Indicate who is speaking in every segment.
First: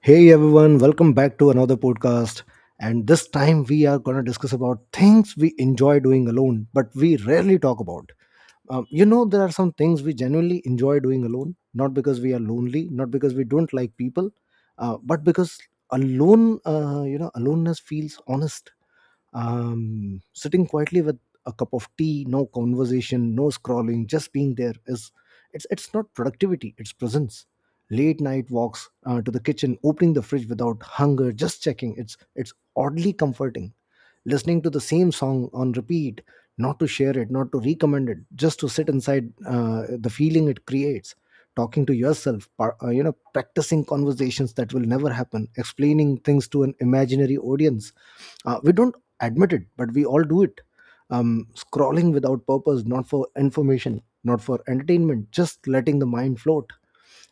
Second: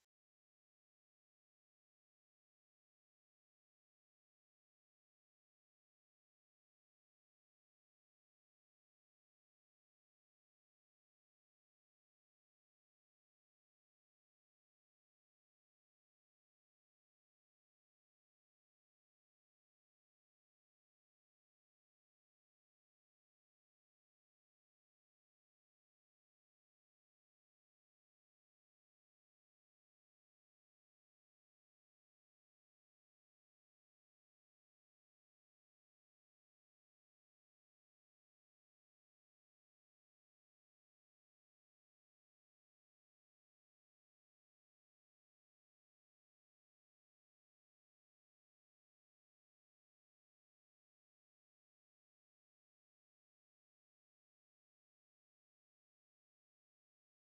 Speaker 1: Hey everyone, welcome back to another podcast. And this time we are going to discuss about things we enjoy doing alone, but we rarely talk about. There are some things we genuinely enjoy doing alone, not because we are lonely, not because we don't like people, but because aloneness feels honest. Sitting quietly with a cup of tea, no conversation, no scrolling, just being there is it's not productivity, it's presence. Late night walks to the kitchen, opening the fridge without hunger, just checking. It's oddly comforting. Listening to the same song on repeat, not to share it, not to recommend it, just to sit inside the feeling it creates. Talking to yourself, practicing conversations that will never happen, explaining things to an imaginary audience. We don't admit it, but we all do it. Scrolling without purpose, not for information, not for entertainment, just letting the mind float.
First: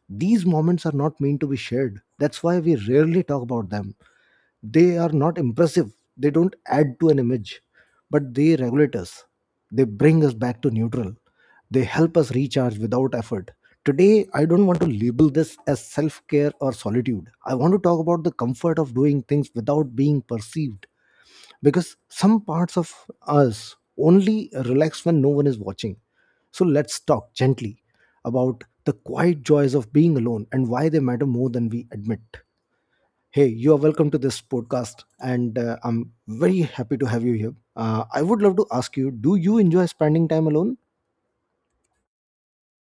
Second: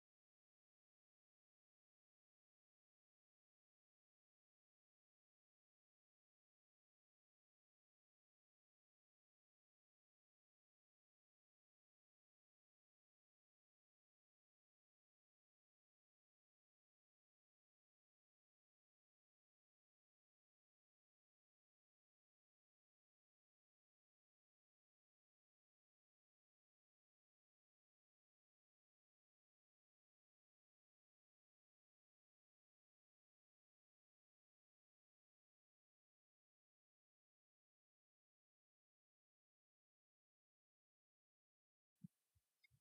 Speaker 1: These moments are not meant to be shared. That's why we rarely talk about them. They are not impressive, they don't add to an image, but they regulate us. They bring us back to neutral. They help us recharge without effort. Today, I don't want to label this as self care or solitude. I want to talk about the comfort of doing things without being perceived, because some parts of us only relax when no one is watching. So let's talk gently about the quiet joys of being alone and why they matter more than we admit. Hey, you are welcome to this podcast, and I'm very happy to have you here. I would love to ask you, do you enjoy spending time alone?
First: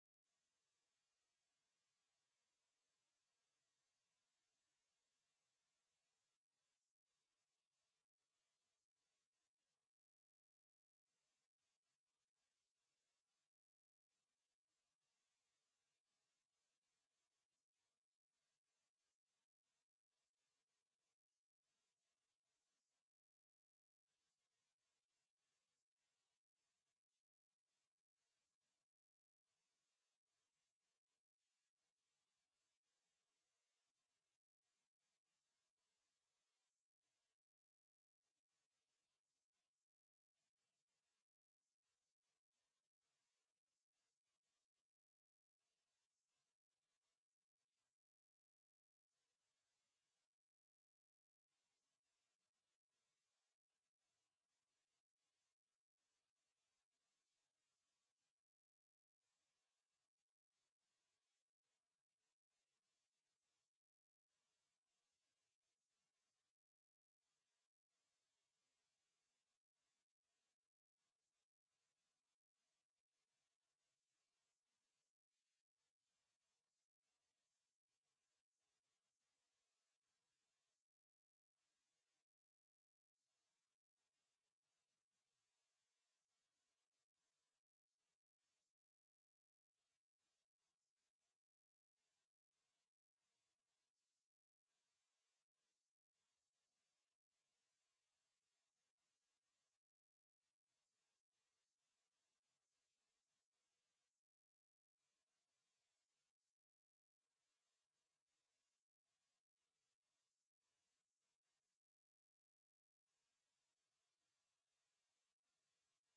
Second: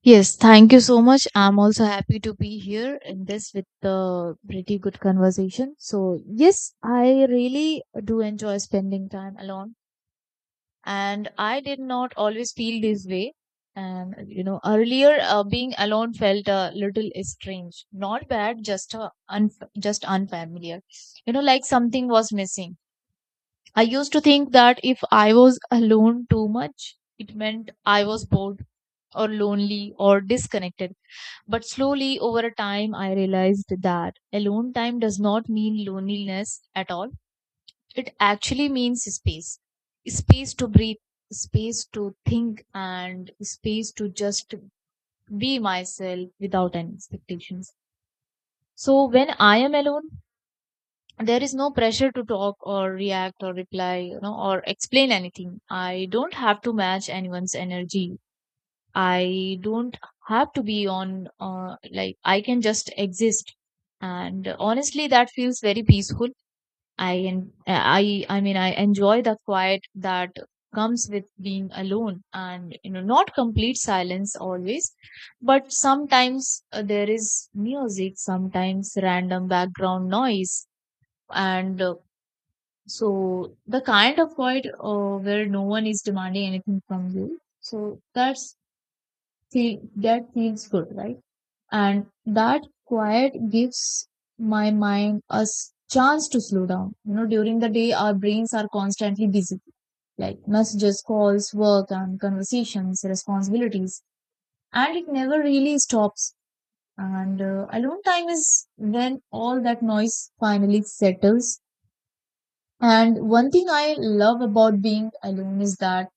Speaker 2: Yes, thank you so much. I'm also happy to be here in this with the pretty good conversation. So, yes, I really do enjoy spending time alone, and I did not always feel this way. And you know, earlier being alone felt a little strange, not bad, just unfamiliar. You know, like something was missing. I used to think that if I was alone too much, it meant I was bored or lonely or disconnected. But slowly over time, I realized that alone time does not mean loneliness at all. It actually means space space to breathe, space to think, and space to just be myself without any expectations. So when I am alone, there is no pressure to talk or react or reply, or explain anything. I don't have to match anyone's energy. I don't have to be on, like, I can just exist. And honestly, that feels very peaceful. I mean, I enjoy the quiet that comes with being alone, and not complete silence always, but sometimes there is music, sometimes random background noise, and so the kind of quiet where no one is demanding anything from you. So that feels good, right? And that quiet gives my mind a chance to slow down. You know, during the day, our brains are constantly busy, like messages, calls, work, and conversations, responsibilities, and it never really stops. And alone time is when all that noise finally settles. And one thing I love about being alone is that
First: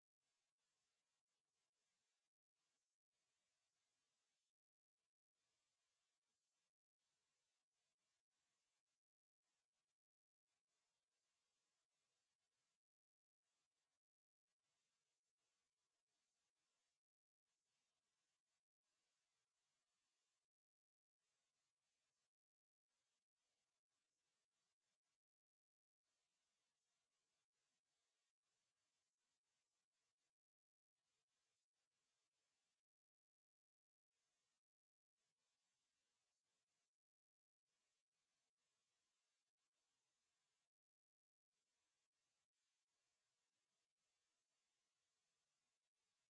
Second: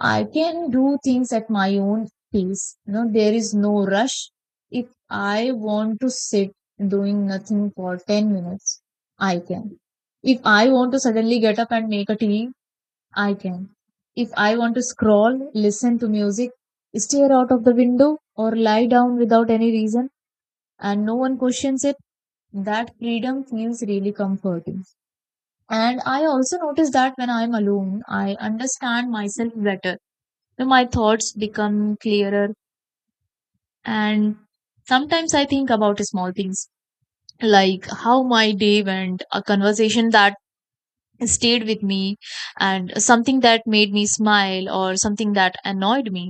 Speaker 2: I can do things at my own pace. You know, there is no rush. If I want to sit doing nothing for 10 minutes, I can. If I want to suddenly get up and make a tea, I can. If I want to scroll, listen to music, stare out of the window, or lie down without any reason, and no one questions it, that freedom feels really comforting. And I also notice that when I'm alone, I understand myself better. My thoughts become clearer, and sometimes I think about small things, like how my day went, a conversation that stayed with me, and something that made me smile or something that annoyed me.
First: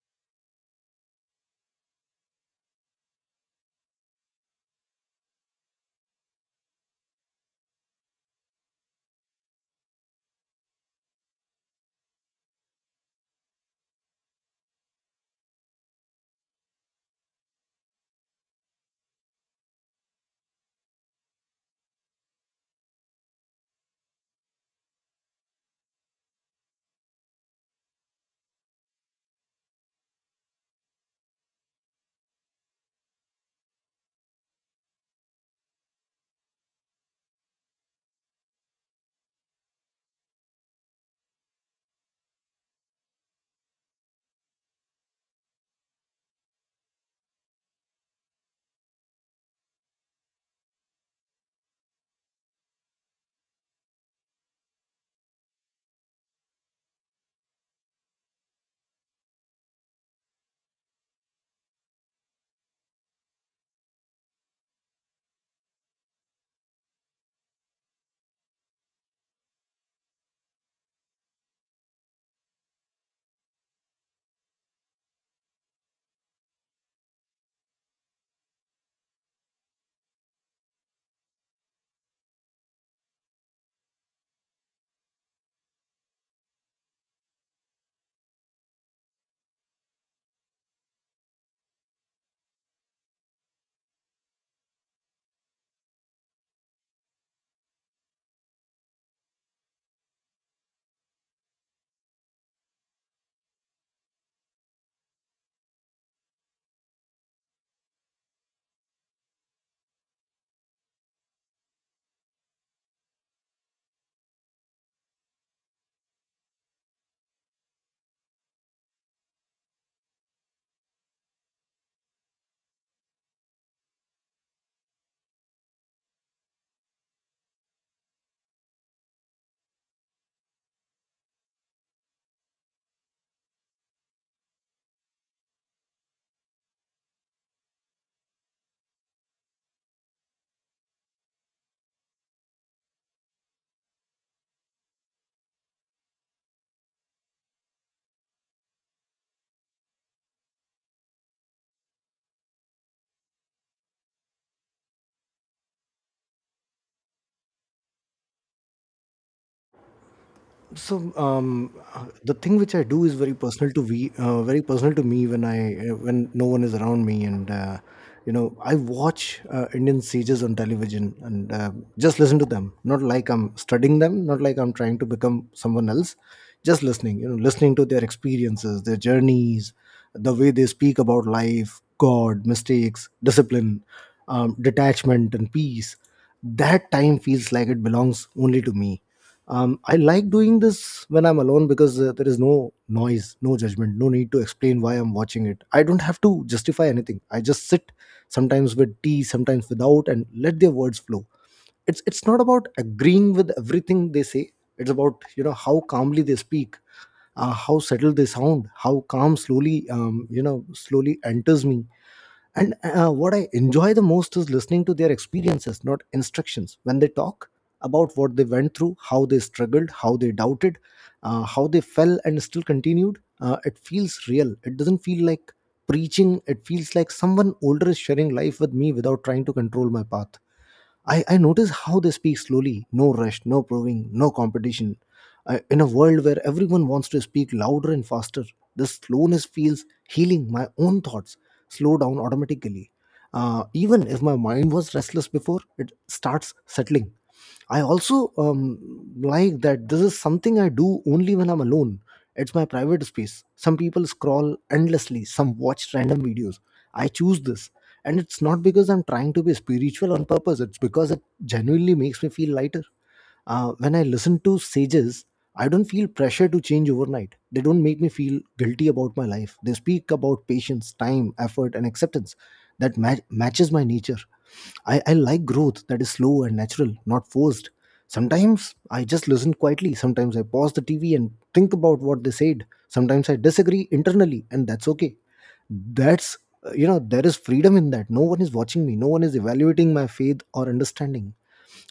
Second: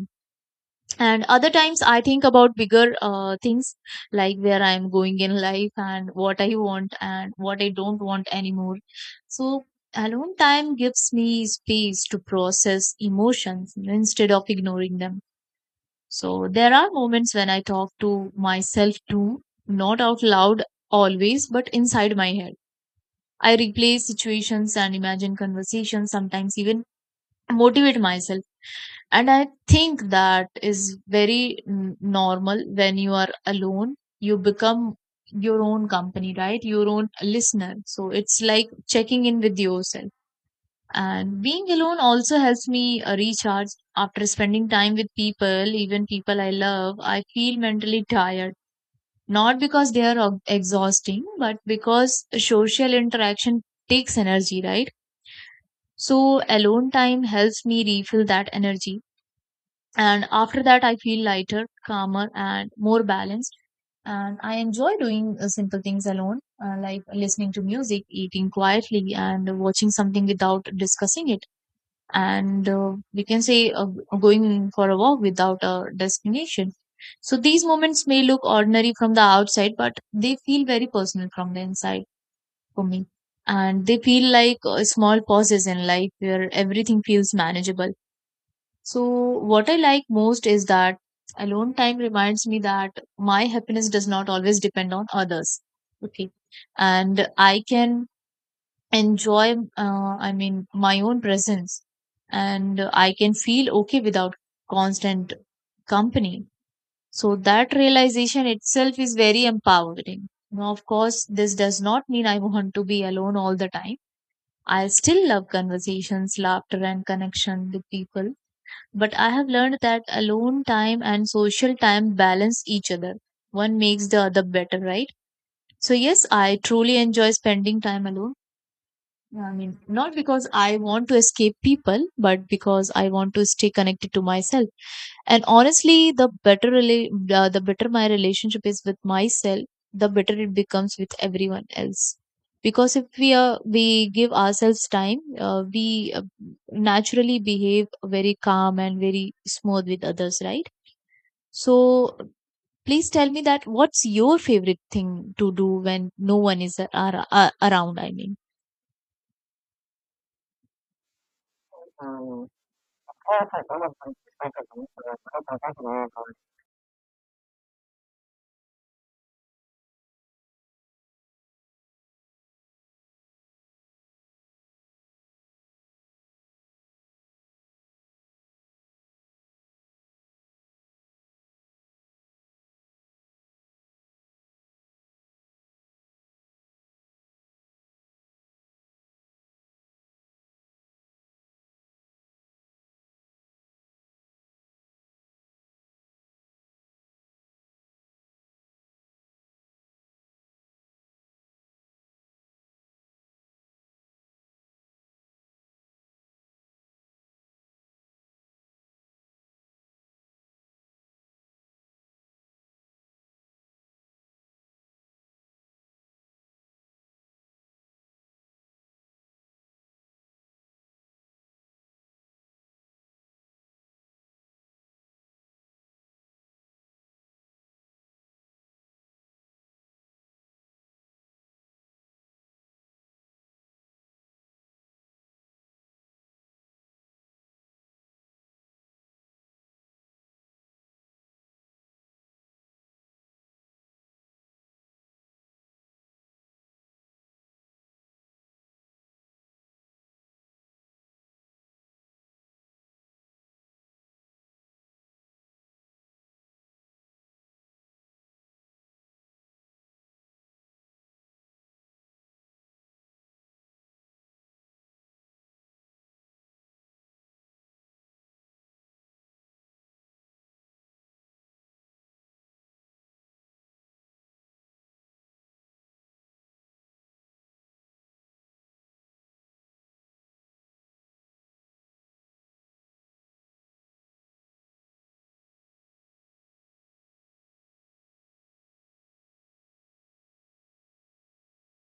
Speaker 2: And other times I think about bigger things, like where I am going in life and what I want and what I don't want anymore. So alone time gives me space to process emotions instead of ignoring them. So there are moments when I talk to myself too, not out loud always, but inside my head. I replay situations and imagine conversations, sometimes even motivate myself. And I think that is very normal when you are alone. You become your own company, right? Your own listener. So it's like checking in with yourself. And being alone also helps me recharge. After spending time with people, even people I love, I feel mentally tired. Not because they are exhausting, but because social interaction takes energy, right? So, alone time helps me refill that energy. And after that, I feel lighter, calmer, and more balanced. And I enjoy doing simple things alone, like listening to music, eating quietly, and watching something without discussing it, and we can say, going for a walk without a destination. So these moments may look ordinary from the outside, but they feel very personal from the inside for me. And they feel like small pauses in life where everything feels manageable. So what I like most is that alone time reminds me that my happiness does not always depend on others. Okay. And I can enjoy, I mean, my own presence, and I can feel okay without constant company. So that realization itself is very empowering. Now, of course, this does not mean I want to be alone all the time. I still love conversations, laughter, and connection with people, but I have learned that alone time and social time balance each other. One makes the other better, right? So yes, I truly enjoy spending time alone. Yeah, I mean, not because I want to escape people, but because I want to stay connected to myself. And honestly, the better my relationship is with myself, the better it becomes with everyone else. Because if we give ourselves time, we naturally behave very calm and very smooth with others, right? So please tell me, that what's your favorite thing to do when no one is around? I mean.
Speaker 1: So the thing which I do is very personal to me, very personal to me when I when no one is around me, and you know, I watch Indian sages on television and just listen to them. Not like I'm studying them, not like I'm trying to become someone else. Just listening, you know, listening to their experiences, their journeys, the way they speak about life, God, mistakes, discipline, detachment, and peace. That time feels like it belongs only to me. I like doing this when I'm alone, because there is no noise, no judgment, no need to explain why I'm watching it. I don't have to justify anything, I just sit, sometimes with tea, sometimes without, and let their words flow. It's not about agreeing with everything they say, it's about, you know, how calmly they speak, how settled they sound, how calm slowly, slowly enters me. And what I enjoy the most is listening to their experiences, not instructions. When they talk about what they went through, how they struggled, how they doubted, how they fell and still continued, it feels real. It doesn't feel like preaching, it feels like someone older is sharing life with me without trying to control my path. I notice how they speak slowly, no rush, no proving, no competition. In a world where everyone wants to speak louder and faster, this slowness feels healing. My own thoughts slow down automatically. Even if my mind was restless before, it starts settling. I also like that this is something I do only when I'm alone. It's my private space. Some people scroll endlessly, some watch random videos. I choose this, and it's not because I'm trying to be spiritual on purpose, it's because it genuinely makes me feel lighter. When I listen to sages, I don't feel pressure to change overnight. They don't make me feel guilty about my life. They speak about patience, time, effort, and acceptance that matches my nature. I like growth that is slow and natural, not forced. Sometimes I just listen quietly. Sometimes I pause the TV and think about what they said. Sometimes I disagree internally, and that's okay. That's, there is freedom in that. No one is watching me, no one is evaluating my faith or understanding.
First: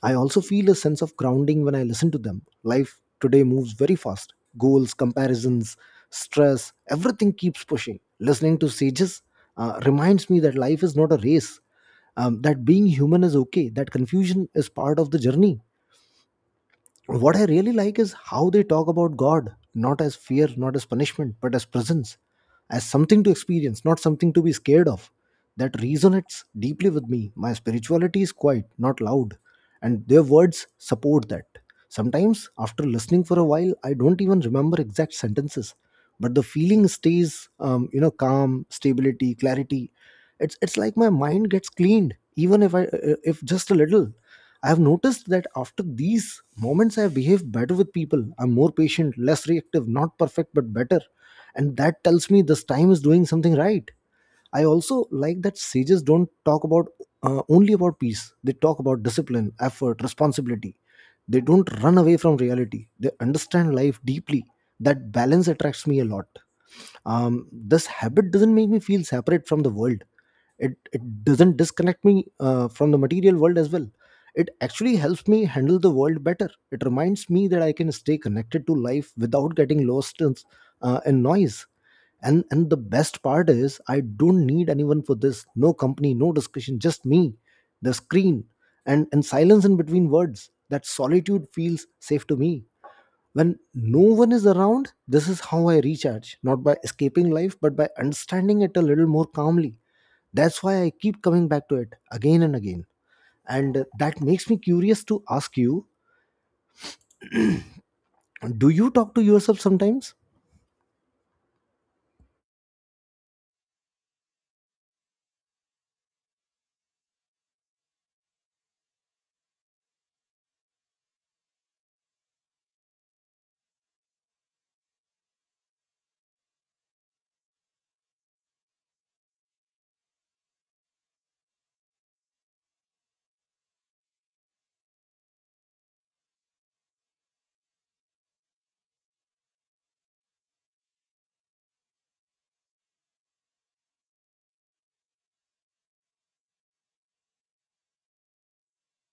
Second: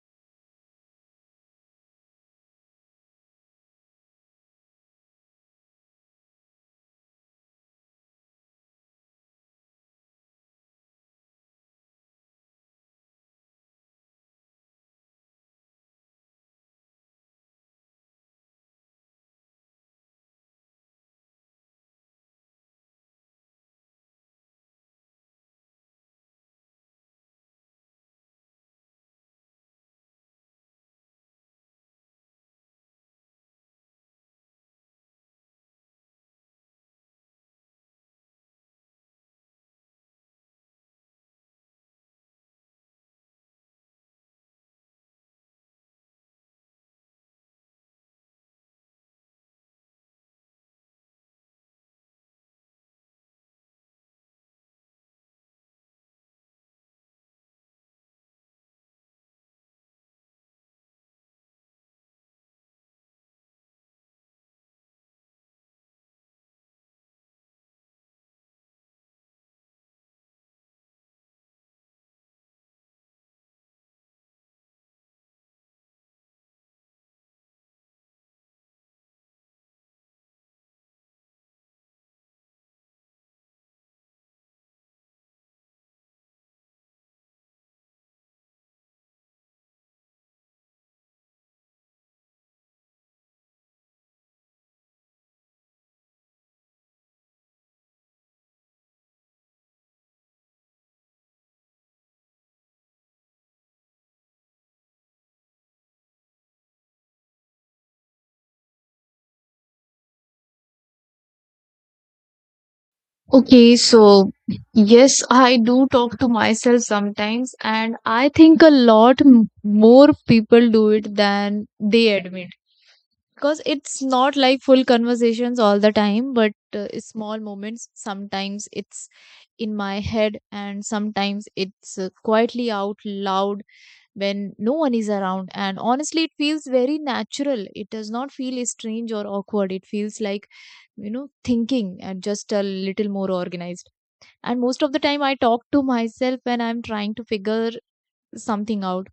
Speaker 1: I also feel a sense of grounding when I listen to them. Life today moves very fast. Goals, comparisons, stress, everything keeps pushing. Listening to sages reminds me that life is not a race, that being human is okay, that confusion is part of the journey. What I really like is how they talk about God, not as fear, not as punishment, but as presence, as something to experience, not something to be scared of. That resonates deeply with me. My spirituality is quiet, not loud, and their words support that. Sometimes, after listening for a while, I don't even remember exact sentences, but the feeling stays, you know, calm, stability, clarity. It's like my mind gets cleaned, even if just a little. I've noticed that after these moments, I behave better with people. I'm more patient, less reactive, not perfect, but better. And that tells me this time is doing something right. I also like that sages don't talk about, only about peace. They talk about discipline, effort, responsibility. They don't run away from reality. They understand life deeply. That balance attracts me a lot. This habit doesn't make me feel separate from the world. It doesn't disconnect me from the material world as well, it actually helps me handle the world better. It reminds me that I can stay connected to life without getting lost in noise. And the best part is I don't need anyone for this, no company, no discussion, just me, the screen, and silence in between words. That solitude feels safe to me. When no one is around, this is how I recharge, not by escaping life, but by understanding it a little more calmly. That's why I keep coming back to it again and again. And that makes me curious to ask you, do you talk to yourself sometimes?
Speaker 2: Okay, so yes, I do talk to myself sometimes, and I think a lot more people do it than they admit, because it's not like full conversations all the time, but small moments. Sometimes it's in my head, and sometimes it's quietly out loud when no one is around. And honestly, it feels very natural. It does not feel strange or awkward. It feels like, thinking, and just a little more organized. And most of the time I talk to myself when I'm trying to figure something out.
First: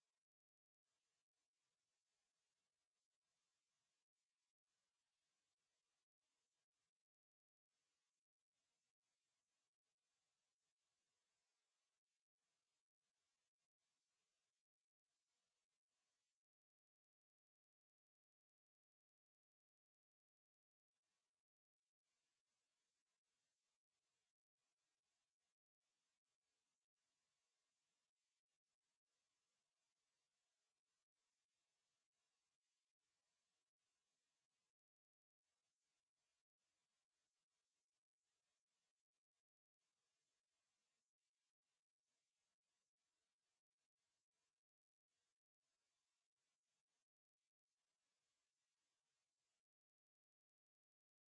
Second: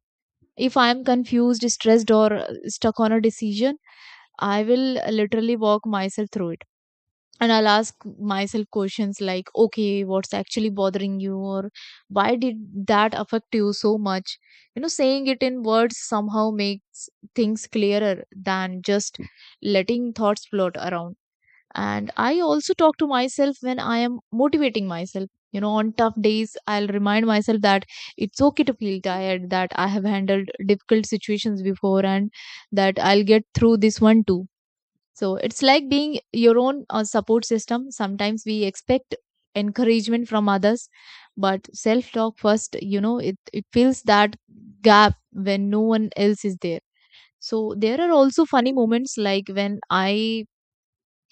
Speaker 2: If I'm confused, stressed, or stuck on a decision, I will literally walk myself through it, and I'll ask myself questions like, okay, what's actually bothering you, or why did that affect you so much? You know, saying it in words somehow makes things clearer than just letting thoughts float around. And I also talk to myself when I am motivating myself. You know, on tough days I'll remind myself that it's okay to feel tired, that I have handled difficult situations before, and that I'll get through this one too. So it's like being your own support system. Sometimes we expect encouragement from others, but self talk first, you know, it fills that gap when no one else is there. So there are also funny moments, like when I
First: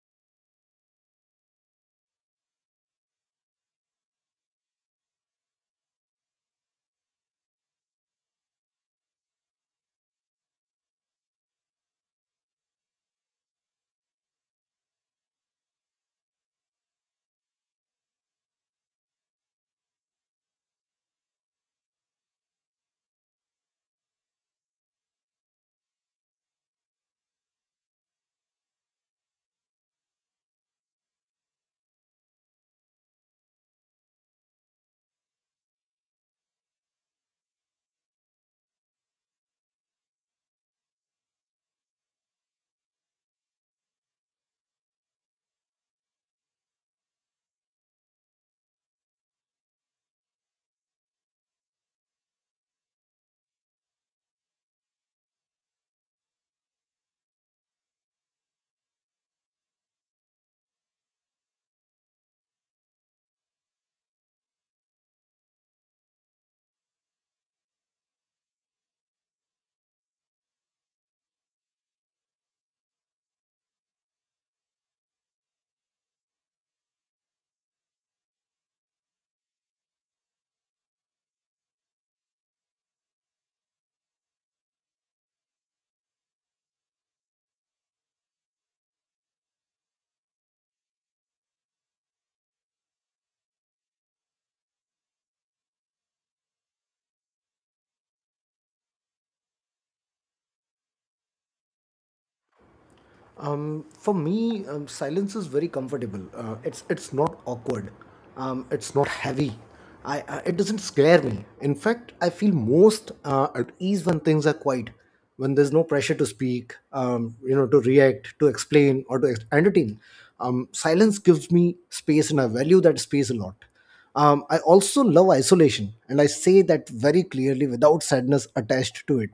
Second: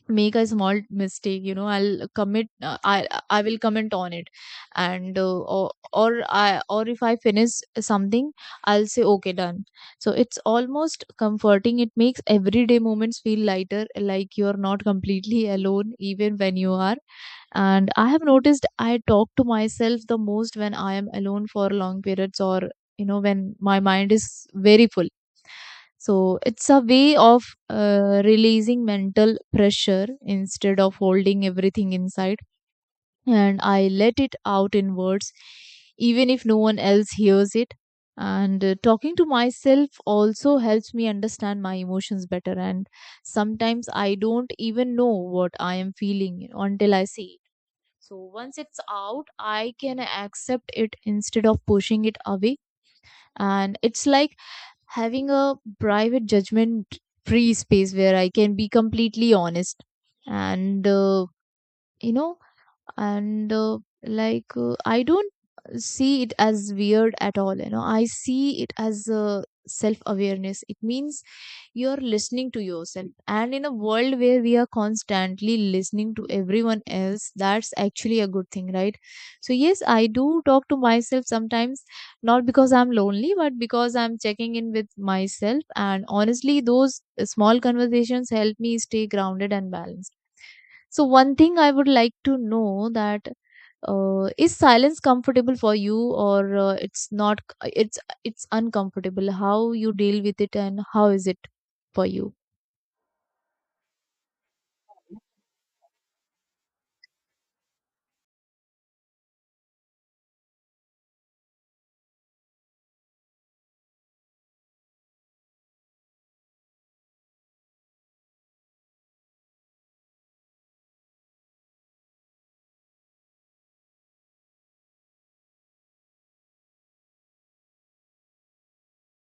Speaker 2: make a small mistake, you know, I'll commit I will comment on it, and or I or if I finish something, I'll say okay, done. So it's almost comforting. It makes everyday moments feel lighter, like you're not completely alone even when you are. And I have noticed I talk to myself the most when I am alone for long periods, or you know, when my mind is very full. So it's a way of releasing mental pressure instead of holding everything inside. And I let it out in words, even if no one else hears it. And talking to myself also helps me understand my emotions better. And sometimes I don't even know what I am feeling until I see it. So once it's out, I can accept it instead of pushing it away, and it's like having a private, judgment free space where I can be completely honest, and you know and like I don't see it as weird at all. You know, I see it as self awareness. It means you're listening to yourself. And in a world where we are constantly listening to everyone else, that's actually a good thing, right? So, yes, I do talk to myself sometimes, not because I'm lonely, but because I'm checking in with myself. And honestly, those small conversations help me stay grounded and balanced. So, one thing I would like to know, that is silence comfortable for you, or it's not, it's uncomfortable? How you deal with it, and how is it for you?
Speaker 1: For me, silence is very comfortable. It's not awkward, it's not heavy. It doesn't scare me. In fact, I feel most at ease when things are quiet, when there's no pressure to speak, you know, to react, to explain, or to entertain. Silence gives me space, and I value that space a lot. I also love isolation, and I say that very clearly without sadness attached to it.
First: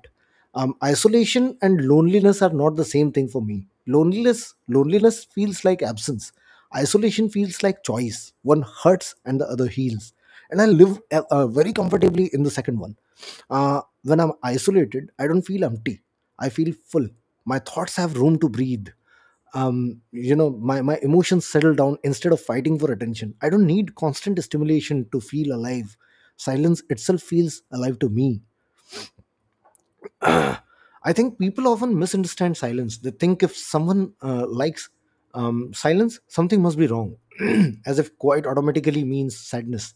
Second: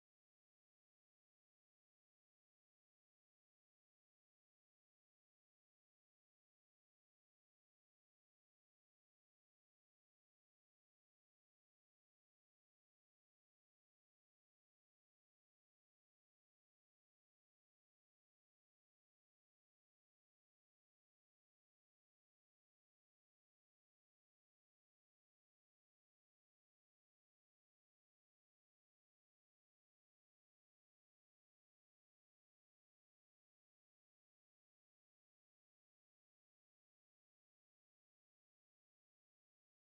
Speaker 1: Isolation and loneliness are not the same thing for me. Loneliness feels like absence. Isolation feels like choice. One hurts and the other heals. And I live very comfortably in the second one. When I'm isolated, I don't feel empty. I feel full. My thoughts have room to breathe. You know, my emotions settle down instead of fighting for attention. I don't need constant stimulation to feel alive. Silence itself feels alive to me. I think people often misunderstand silence. They think if someone likes silence, something must be wrong, as if quiet automatically means sadness.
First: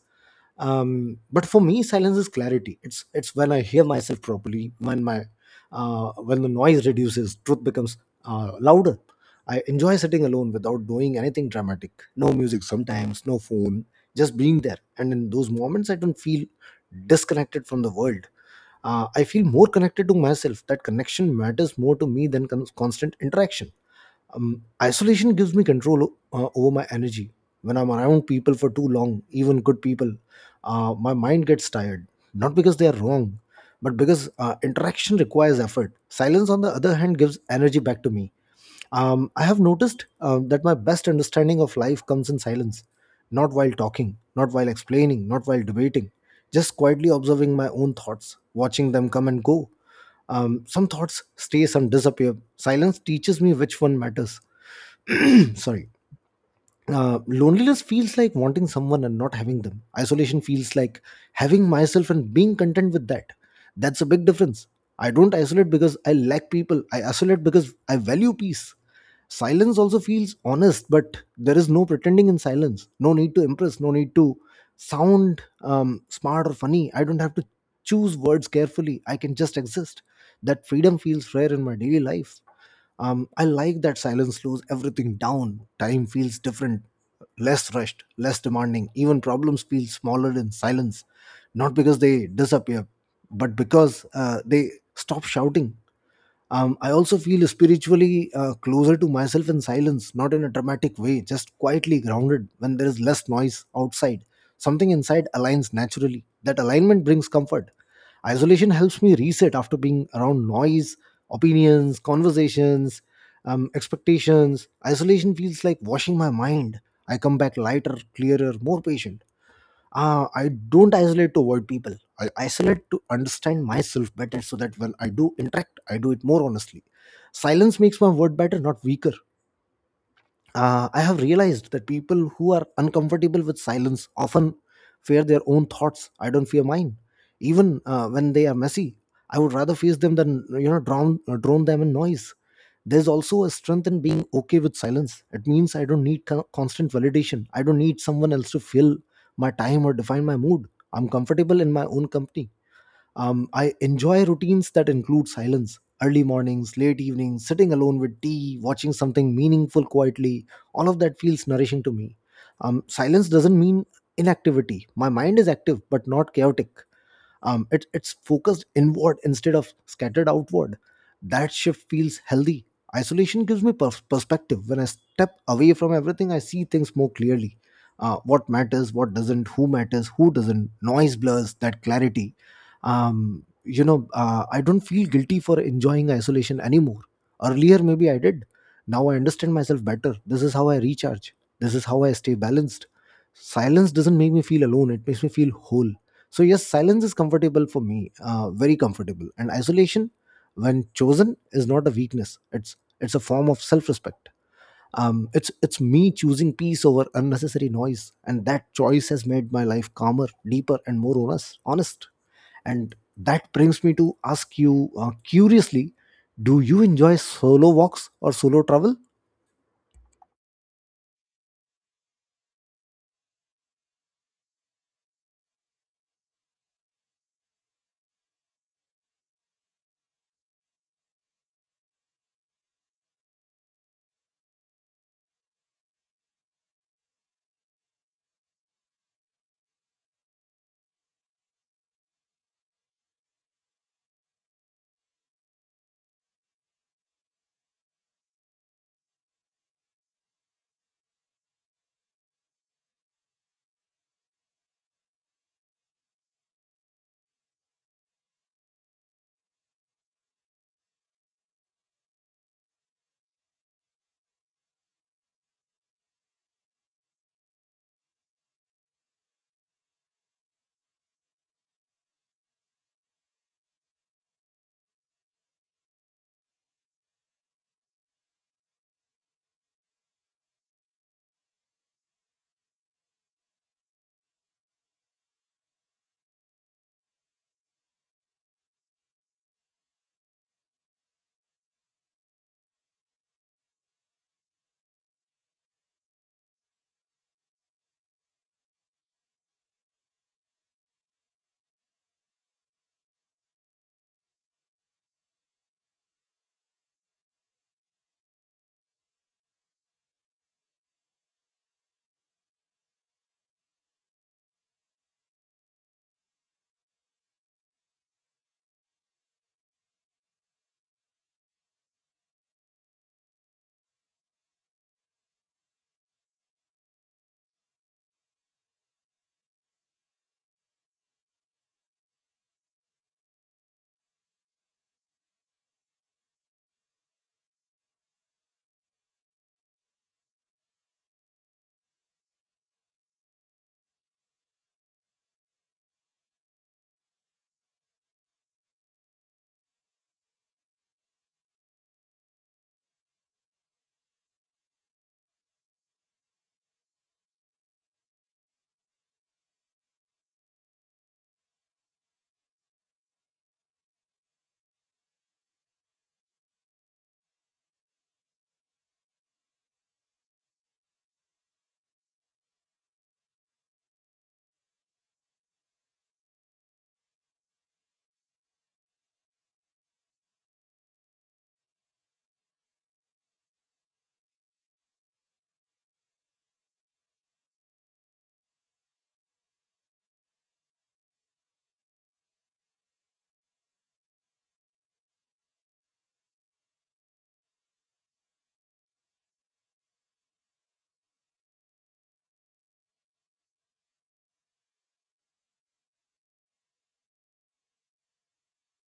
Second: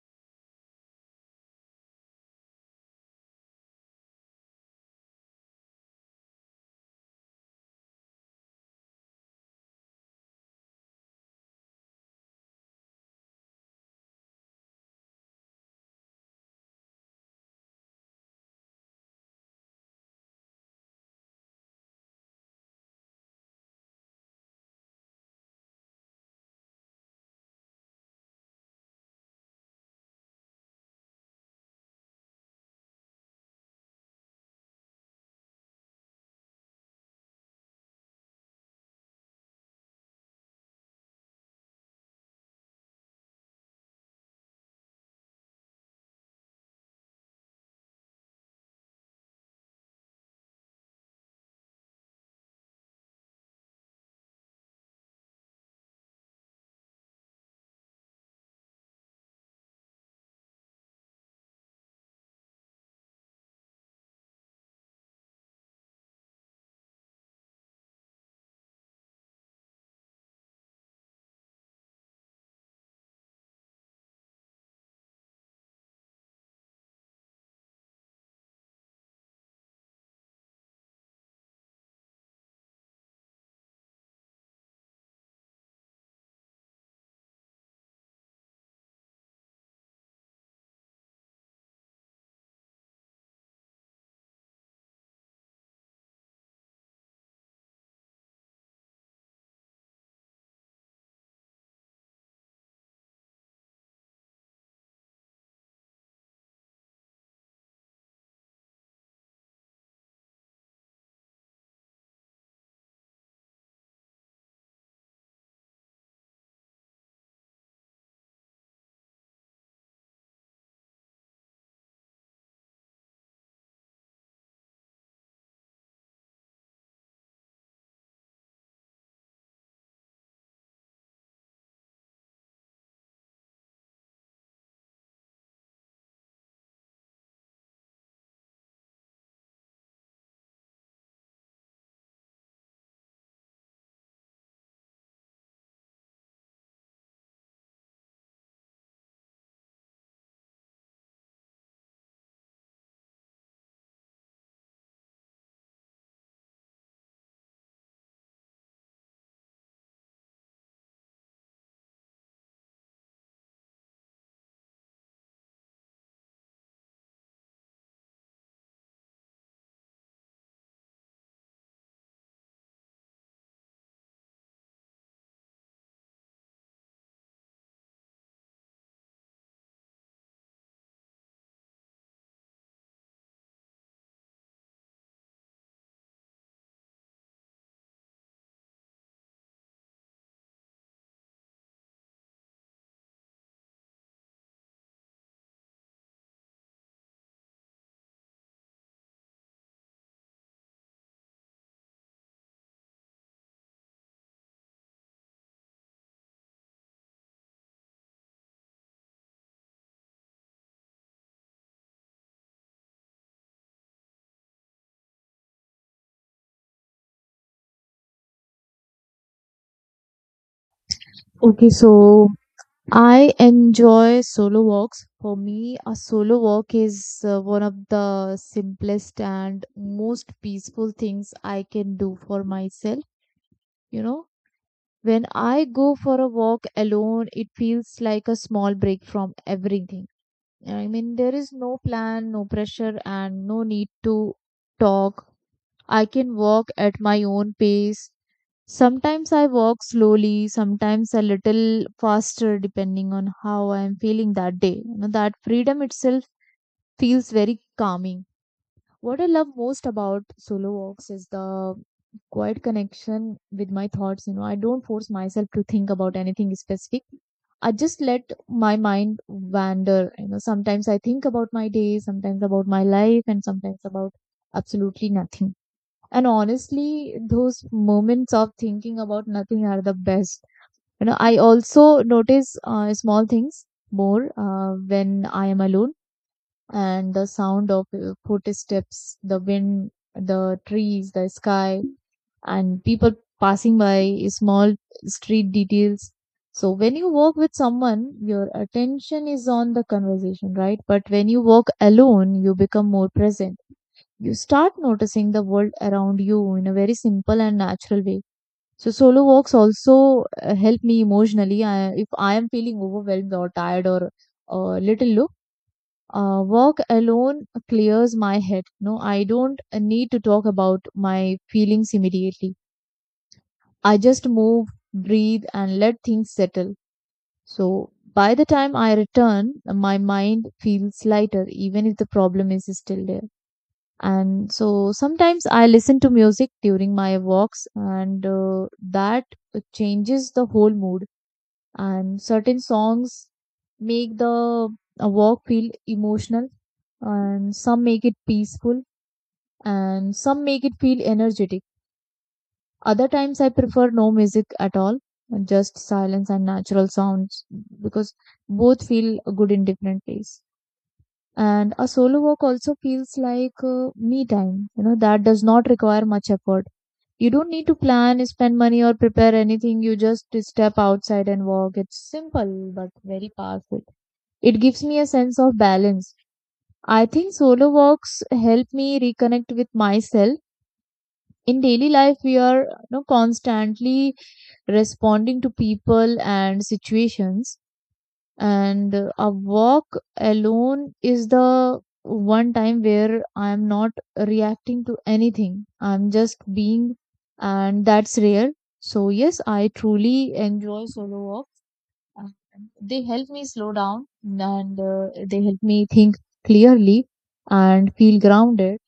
Speaker 1: But for me, silence is clarity. It's when I hear myself properly, when my when the noise reduces, truth becomes louder. I enjoy sitting alone without doing anything dramatic. No music sometimes, no phone, just being there. And in those moments, I don't feel disconnected from the world, I feel more connected to myself. That connection matters more to me than constant interaction. Isolation gives me control over my energy. When I'm around people for too long, even good people, my mind gets tired. Not because they are wrong, but because interaction requires effort. Silence, on the other hand, gives energy back to me. I have noticed that my best understanding of life comes in silence, not while talking, not while explaining, not while debating, just quietly observing my own thoughts, watching them come and go. Some thoughts stay, some disappear. Silence teaches me which one matters. Sorry. Loneliness feels like wanting someone and not having them. Isolation feels like having myself and being content with that. That's a big difference. I don't isolate because I lack people. I isolate because I value peace. Silence also feels honest, but there is no pretending in silence. No need to impress, no need to sound smart or funny. I don't have to choose words carefully. I can just exist. That freedom feels rare in my daily life. I like that silence slows everything down. Time feels different, less rushed, less demanding. Even problems feel smaller in silence, not because they disappear, but because they stop shouting. I also feel spiritually closer to myself in silence, not in a dramatic way, just quietly grounded. When there is less noise outside, something inside aligns naturally. That alignment brings comfort. Isolation helps me reset after being around noise, opinions, conversations, expectations. Isolation feels like washing my mind. I come back lighter, clearer, more patient. I don't isolate to avoid people. I isolate to understand myself better, so that when I do interact, I do it more honestly. Silence makes my word better, not weaker. I have realized that people who are uncomfortable with silence often fear their own thoughts. I don't fear mine, even when they are messy. I would rather face them than drown drown them in noise. There's also a strength in being okay with silence. It means I don't need constant validation. I don't need someone else to fill my time or define my mood. I'm comfortable in my own company. I enjoy routines that include silence: early mornings, late evenings, sitting alone with tea, watching something meaningful quietly. All of that feels nourishing to me. Silence doesn't mean inactivity. My mind is active but not chaotic. It's focused inward instead of scattered outward. That shift feels healthy. Isolation gives me perspective. When I step away from everything, I see things more clearly: what matters, what doesn't, who matters, who doesn't. Noise blurs that clarity. I don't feel guilty for enjoying isolation anymore. Earlier maybe I did. Now I understand myself better. This is how I recharge, this is how I stay balanced. Silence doesn't make me feel alone, it makes me feel whole. So, yes, silence is comfortable for me, very comfortable. And isolation, when chosen, is not a weakness. It's a form of self-respect. It's me choosing peace over unnecessary noise, and that choice has made my life calmer, deeper, and more honest. Honest, and that brings me to ask you curiously: do you enjoy solo walks or solo travel?
Speaker 2: Okay, so I enjoy solo walks. For me, a solo walk is one of the simplest and most peaceful things I can do for myself. You know, when I go for a walk alone, it feels like a small break from everything. I mean, there is no plan, no pressure, and no need to talk. I can walk at my own pace. Sometimes I walk slowly, sometimes a little faster, depending on how I am feeling that day. You know, that freedom itself feels very calming. What I love most about solo walks is the quiet connection with my thoughts. You know, I don't force myself to think about anything specific. I just let my mind wander. You know, sometimes I think about my day, sometimes about my life, and sometimes about absolutely nothing. And honestly, those moments of thinking about nothing are the best. You know, I also notice small things more when I am alone, and the sound of footsteps, the wind, the trees, the sky, and people passing by, small street details. So when you walk with someone, your attention is on the conversation, right? But when you walk alone, you become more present. You start noticing the world around you in a very simple and natural way. So solo walks also help me emotionally. If I am feeling overwhelmed or tired or little low, work alone clears my head no I don't need to talk about my feelings immediately. I just move, breathe, and let things settle. So by the time I return, my mind feels lighter even if the problem is still there. And so sometimes I listen to music during my walks, and that changes the whole mood. And certain songs make the walk feel emotional, and some make it peaceful, and some make it feel energetic. Other times I prefer no music at all, just silence and natural sounds, because both feel good in different ways. And a solo walk also feels like me time, you know, that does not require much effort. You don't need to plan, spend money, or prepare anything. You just step outside and walk. It's simple but very powerful. It gives me a sense of balance. I think solo walks help me reconnect with myself. In daily life, we are, you know, constantly responding to people and situations, and a walk alone is the one time where I am not reacting to anything. I'm just being, and that's rare. So yes, I truly enjoy solo walk. Um, they help me slow down, and they help me think clearly and feel grounded.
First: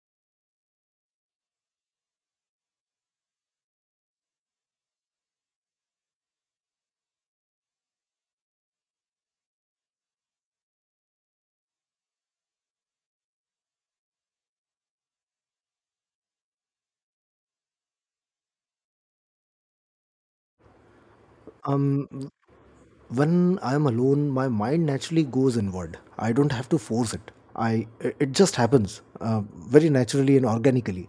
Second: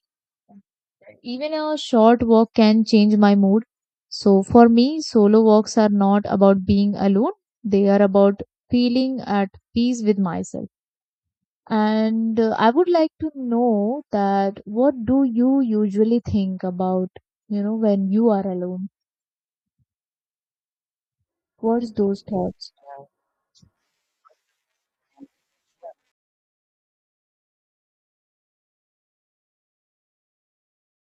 Speaker 2: Even a short walk can change my mood. So for me, solo walks are not about being alone. They are about feeling at peace with myself. And I would like to know that what do you usually think about, you know, when you are alone? What's
Speaker 1: Um,
Speaker 2: those thoughts?
Speaker 1: when I'm alone, my mind naturally goes inward. I don't have to force it. I It just happens very naturally and organically.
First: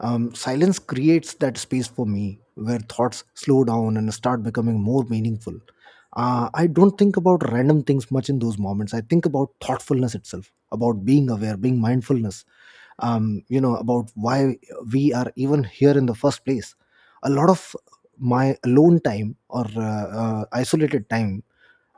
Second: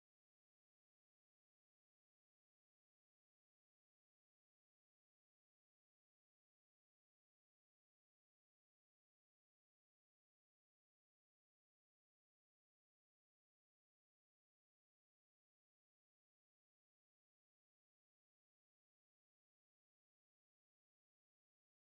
Speaker 1: Silence creates that space for me where thoughts slow down and start becoming more meaningful. I don't think about random things much in those moments. I think about thoughtfulness itself, about being aware, being mindfulness, you know, about why we are even here in the first place. A lot of my alone time, or isolated time,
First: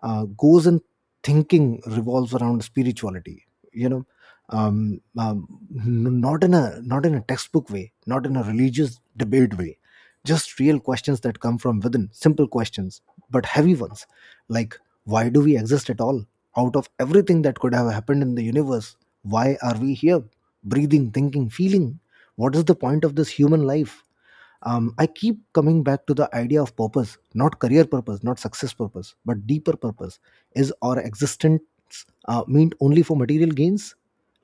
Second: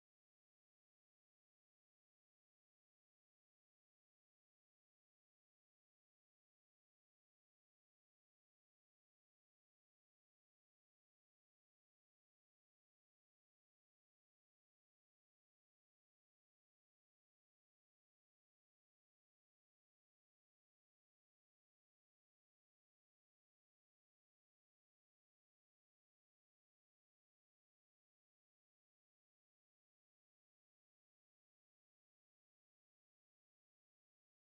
Speaker 1: goes and thinking revolves around spirituality, you know, um, um, not in a textbook way, not in a religious debate way, just real questions that come from within, simple questions but heavy ones, like why do we exist at all? Out of everything that could have happened in the universe, why are we here, breathing, thinking, feeling? What is the point of this human life? I keep coming back to the idea of purpose, not career purpose, not success purpose, but deeper purpose. Is our existence meant only for material gains,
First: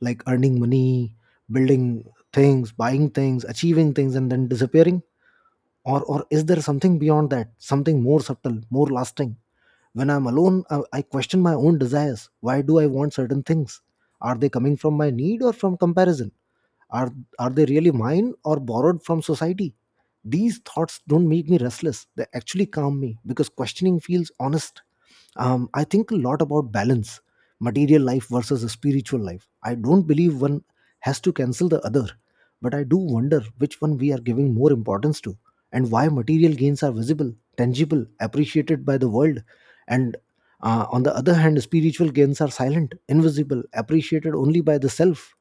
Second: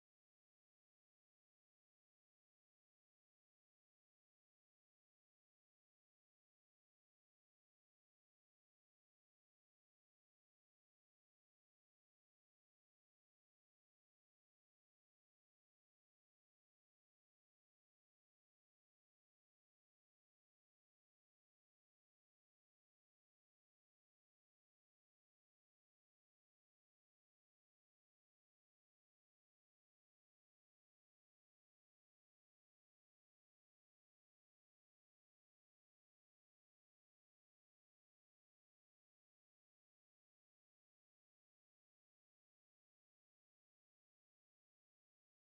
Speaker 1: like earning money, building things, buying things, achieving things, and then disappearing? Or is there something beyond that, something more subtle, more lasting? When I'm alone, I question my own desires. Why do I want certain things? Are they coming from my need or from comparison? Are, are they really mine or borrowed from society? These thoughts don't make me restless, they actually calm me because questioning feels honest. I think a lot about balance, material life versus a spiritual life. I don't believe one has to cancel the other, but I do wonder which one we are giving more importance to, and why. Material gains are visible, tangible, appreciated by the world, and on the other hand, spiritual gains are silent, invisible, appreciated only by the self.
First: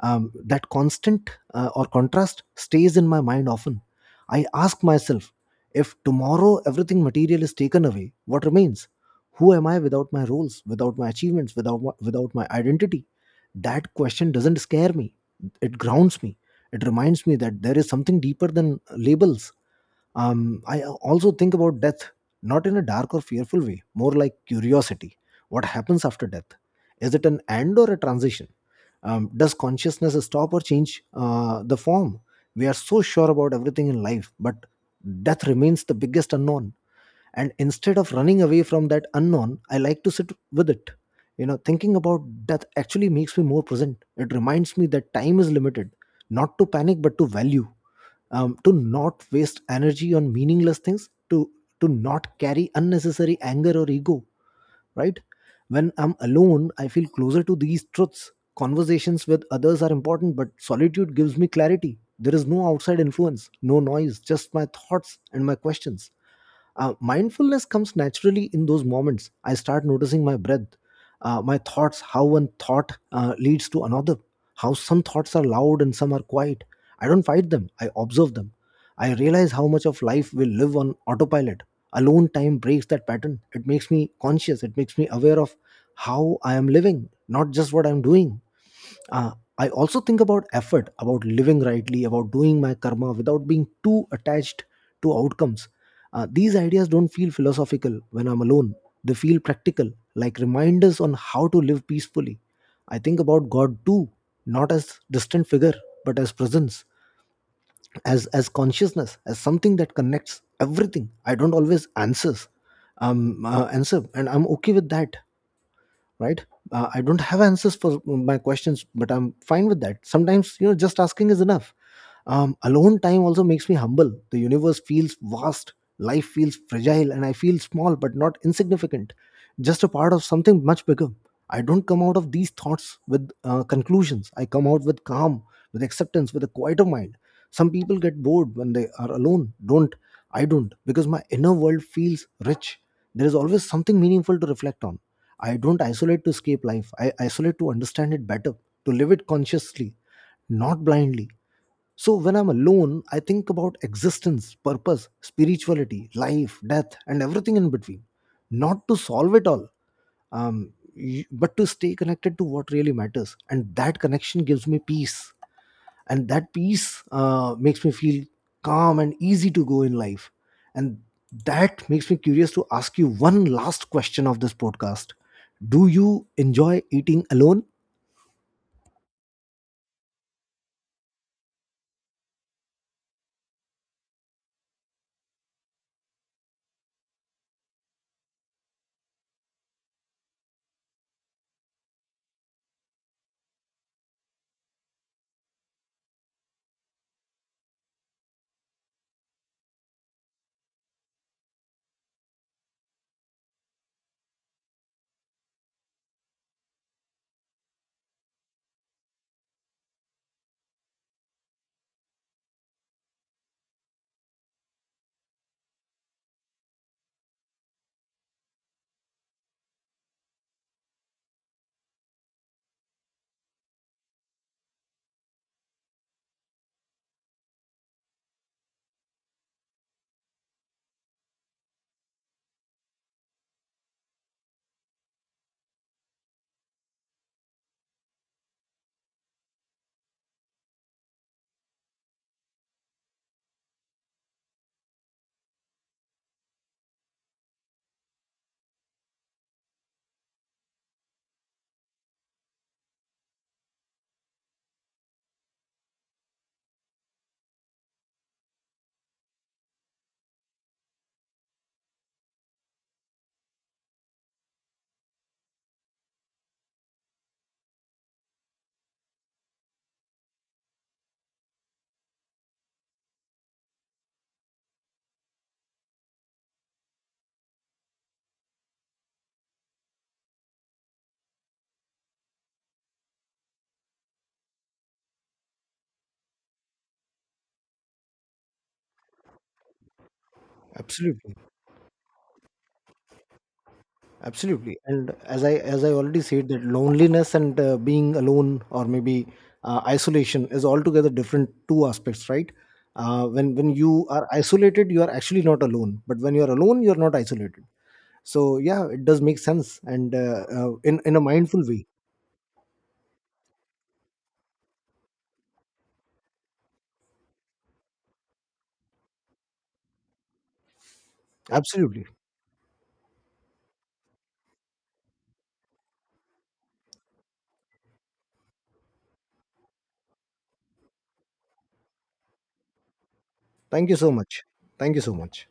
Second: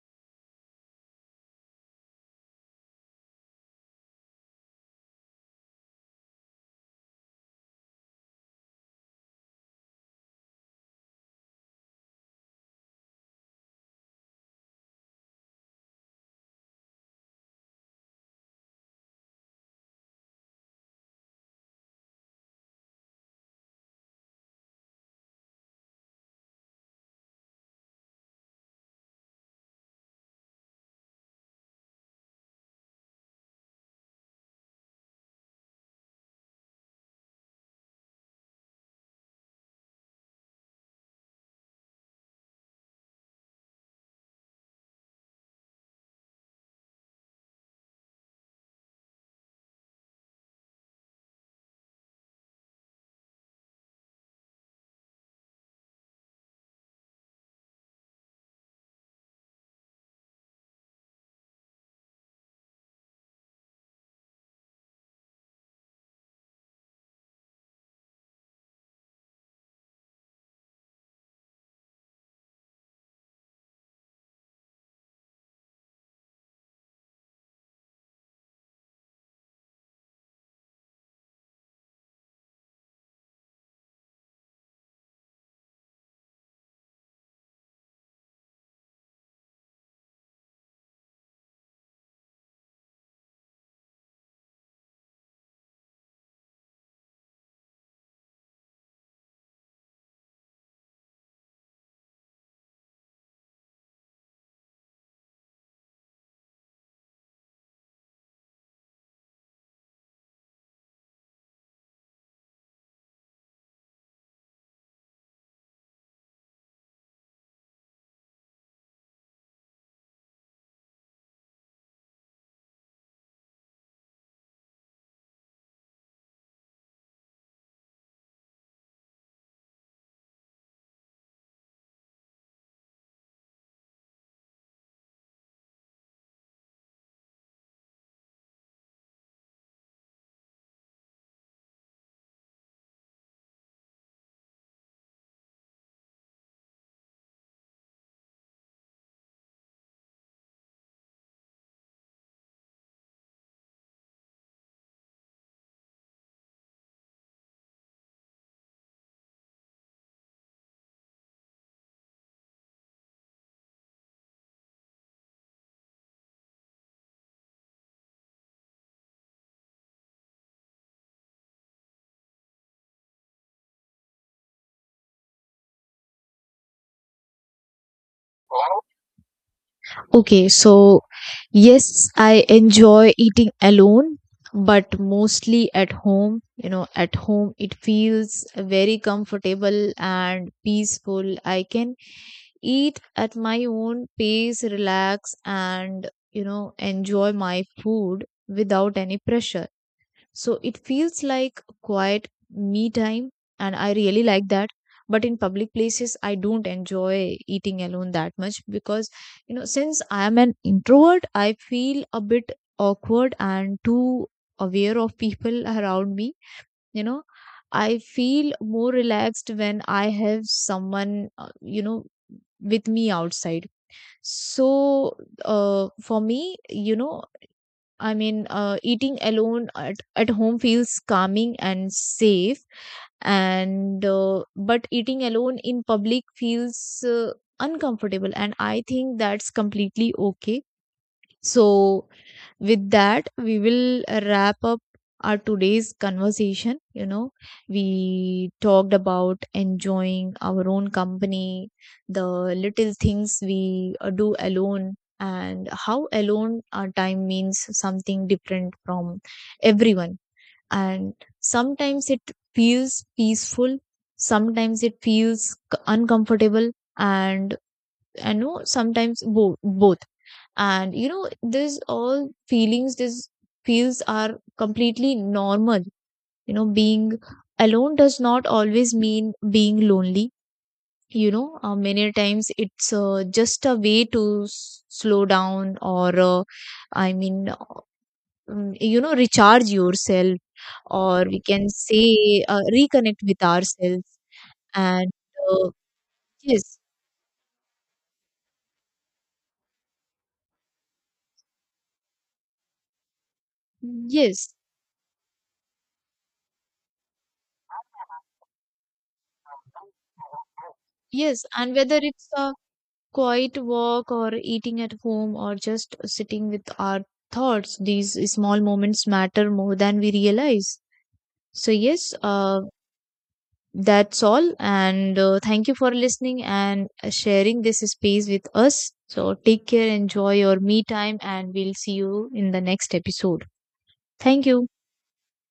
Speaker 1: That constant or contrast stays in my mind often. I ask myself, if tomorrow everything material is taken away, what remains? Who am I without my roles, without my achievements, without my identity? That question doesn't scare me. It grounds me. It reminds me that there is something deeper than labels. I also think about death, not in a dark or fearful way, more like curiosity. What happens after death? Is it an end or a transition? Does consciousness stop or change the form? We are so sure about everything in life, but death remains the biggest unknown. And instead of running away from that unknown, I like to sit with it. You know, thinking about death actually makes me more present. It reminds me that time is limited, not to panic but to value, to not waste energy on meaningless things, to not carry unnecessary anger or ego, right? When I'm alone, I feel closer to these truths. Conversations with others are important, but solitude gives me clarity. There is no outside influence, no noise, just my thoughts and my questions. Mindfulness comes naturally in those moments. I start noticing my breath, my thoughts, how one thought leads to another, how some thoughts are loud and some are quiet. I don't fight them, I observe them. I realize how much of life we live on autopilot. Alone time breaks that pattern. It makes me conscious, it makes me aware of how I am living, not just what I'm doing. Uh, I also think about effort, about living rightly, about doing my karma without being too attached to outcomes. These ideas don't feel philosophical when I'm alone. They feel practical, like reminders on how to live peacefully. I think about God too, not as distant figure, but as presence, as consciousness, as something that connects everything. I don't always answers, answer, and I'm okay with that, right? I don't have answers for my questions, but I'm fine with that. Sometimes, you know, just asking is enough. Alone time also makes me humble. The universe feels vast, life feels fragile, and I feel small but not insignificant, just a part of something much bigger. I don't come out of these thoughts with conclusions, I come out with calm, with acceptance, with a quieter mind. Some people get bored when they are alone, don't I don't, because my inner world feels rich. There is always something meaningful to reflect on. I don't isolate to escape life. I isolate to understand it better, to live it consciously, not blindly. So when I'm alone, I think about existence, purpose, spirituality, life, death, and everything in between. Not to solve it all, but to stay connected to what really matters. And that connection gives me peace, and that peace makes me feel calm and easy to go in life. And that makes me curious to ask you one last question of this podcast: do you enjoy eating alone?
Speaker 2: Okay, so yes, I enjoy eating alone, but mostly at home. You know, at home it feels very comfortable and peaceful. I can eat at my own pace, relax, and you know, enjoy my food without any pressure. So it feels like quiet me time, and I really like that. But in public places, I don't enjoy eating alone that much because, you know, since I am an introvert, I feel a bit awkward and too aware of people around me. You know, I feel more relaxed when I have someone, you know, with me outside. So, for me, you know, I mean, eating alone at home feels calming and safe, and but eating alone in public feels uncomfortable, and I think that's completely okay. So with that, we will wrap up our today's conversation. You know, we talked about enjoying our own company, the little things we do alone, and how alone our time means something different from everyone. And sometimes it feels peaceful, sometimes it feels uncomfortable, and I know sometimes both. And you know, this all feelings, these feels are completely normal. You know, being alone does not always mean being lonely. You know, many times it's just a way to slow down, or i mean uh, you know, recharge yourself, or
Speaker 1: Absolutely,
Speaker 2: we can say reconnect with ourselves.
Speaker 1: absolutely. And
Speaker 2: And
Speaker 1: as i
Speaker 2: uh,
Speaker 1: as i already said, that
Speaker 2: yes.
Speaker 1: loneliness and being alone, or maybe isolation, is altogether different, two aspects, right? When you are
Speaker 2: yes
Speaker 1: isolated, you are actually not alone, but when you are alone, you are not isolated. So yeah, it does make sense. And in a
Speaker 2: yes
Speaker 1: mindful
Speaker 2: And
Speaker 1: way,
Speaker 2: whether it's quiet walk or eating at home or just sitting with our thoughts, these small moments matter more than we realize. So
Speaker 1: absolutely.
Speaker 2: yes, that's all. And thank you for listening and sharing this space with us. So take care, enjoy your me time, and we'll see you in the next episode.
Speaker 1: Thank you so much.
Speaker 2: Thank you.
Speaker 1: Thank you so much.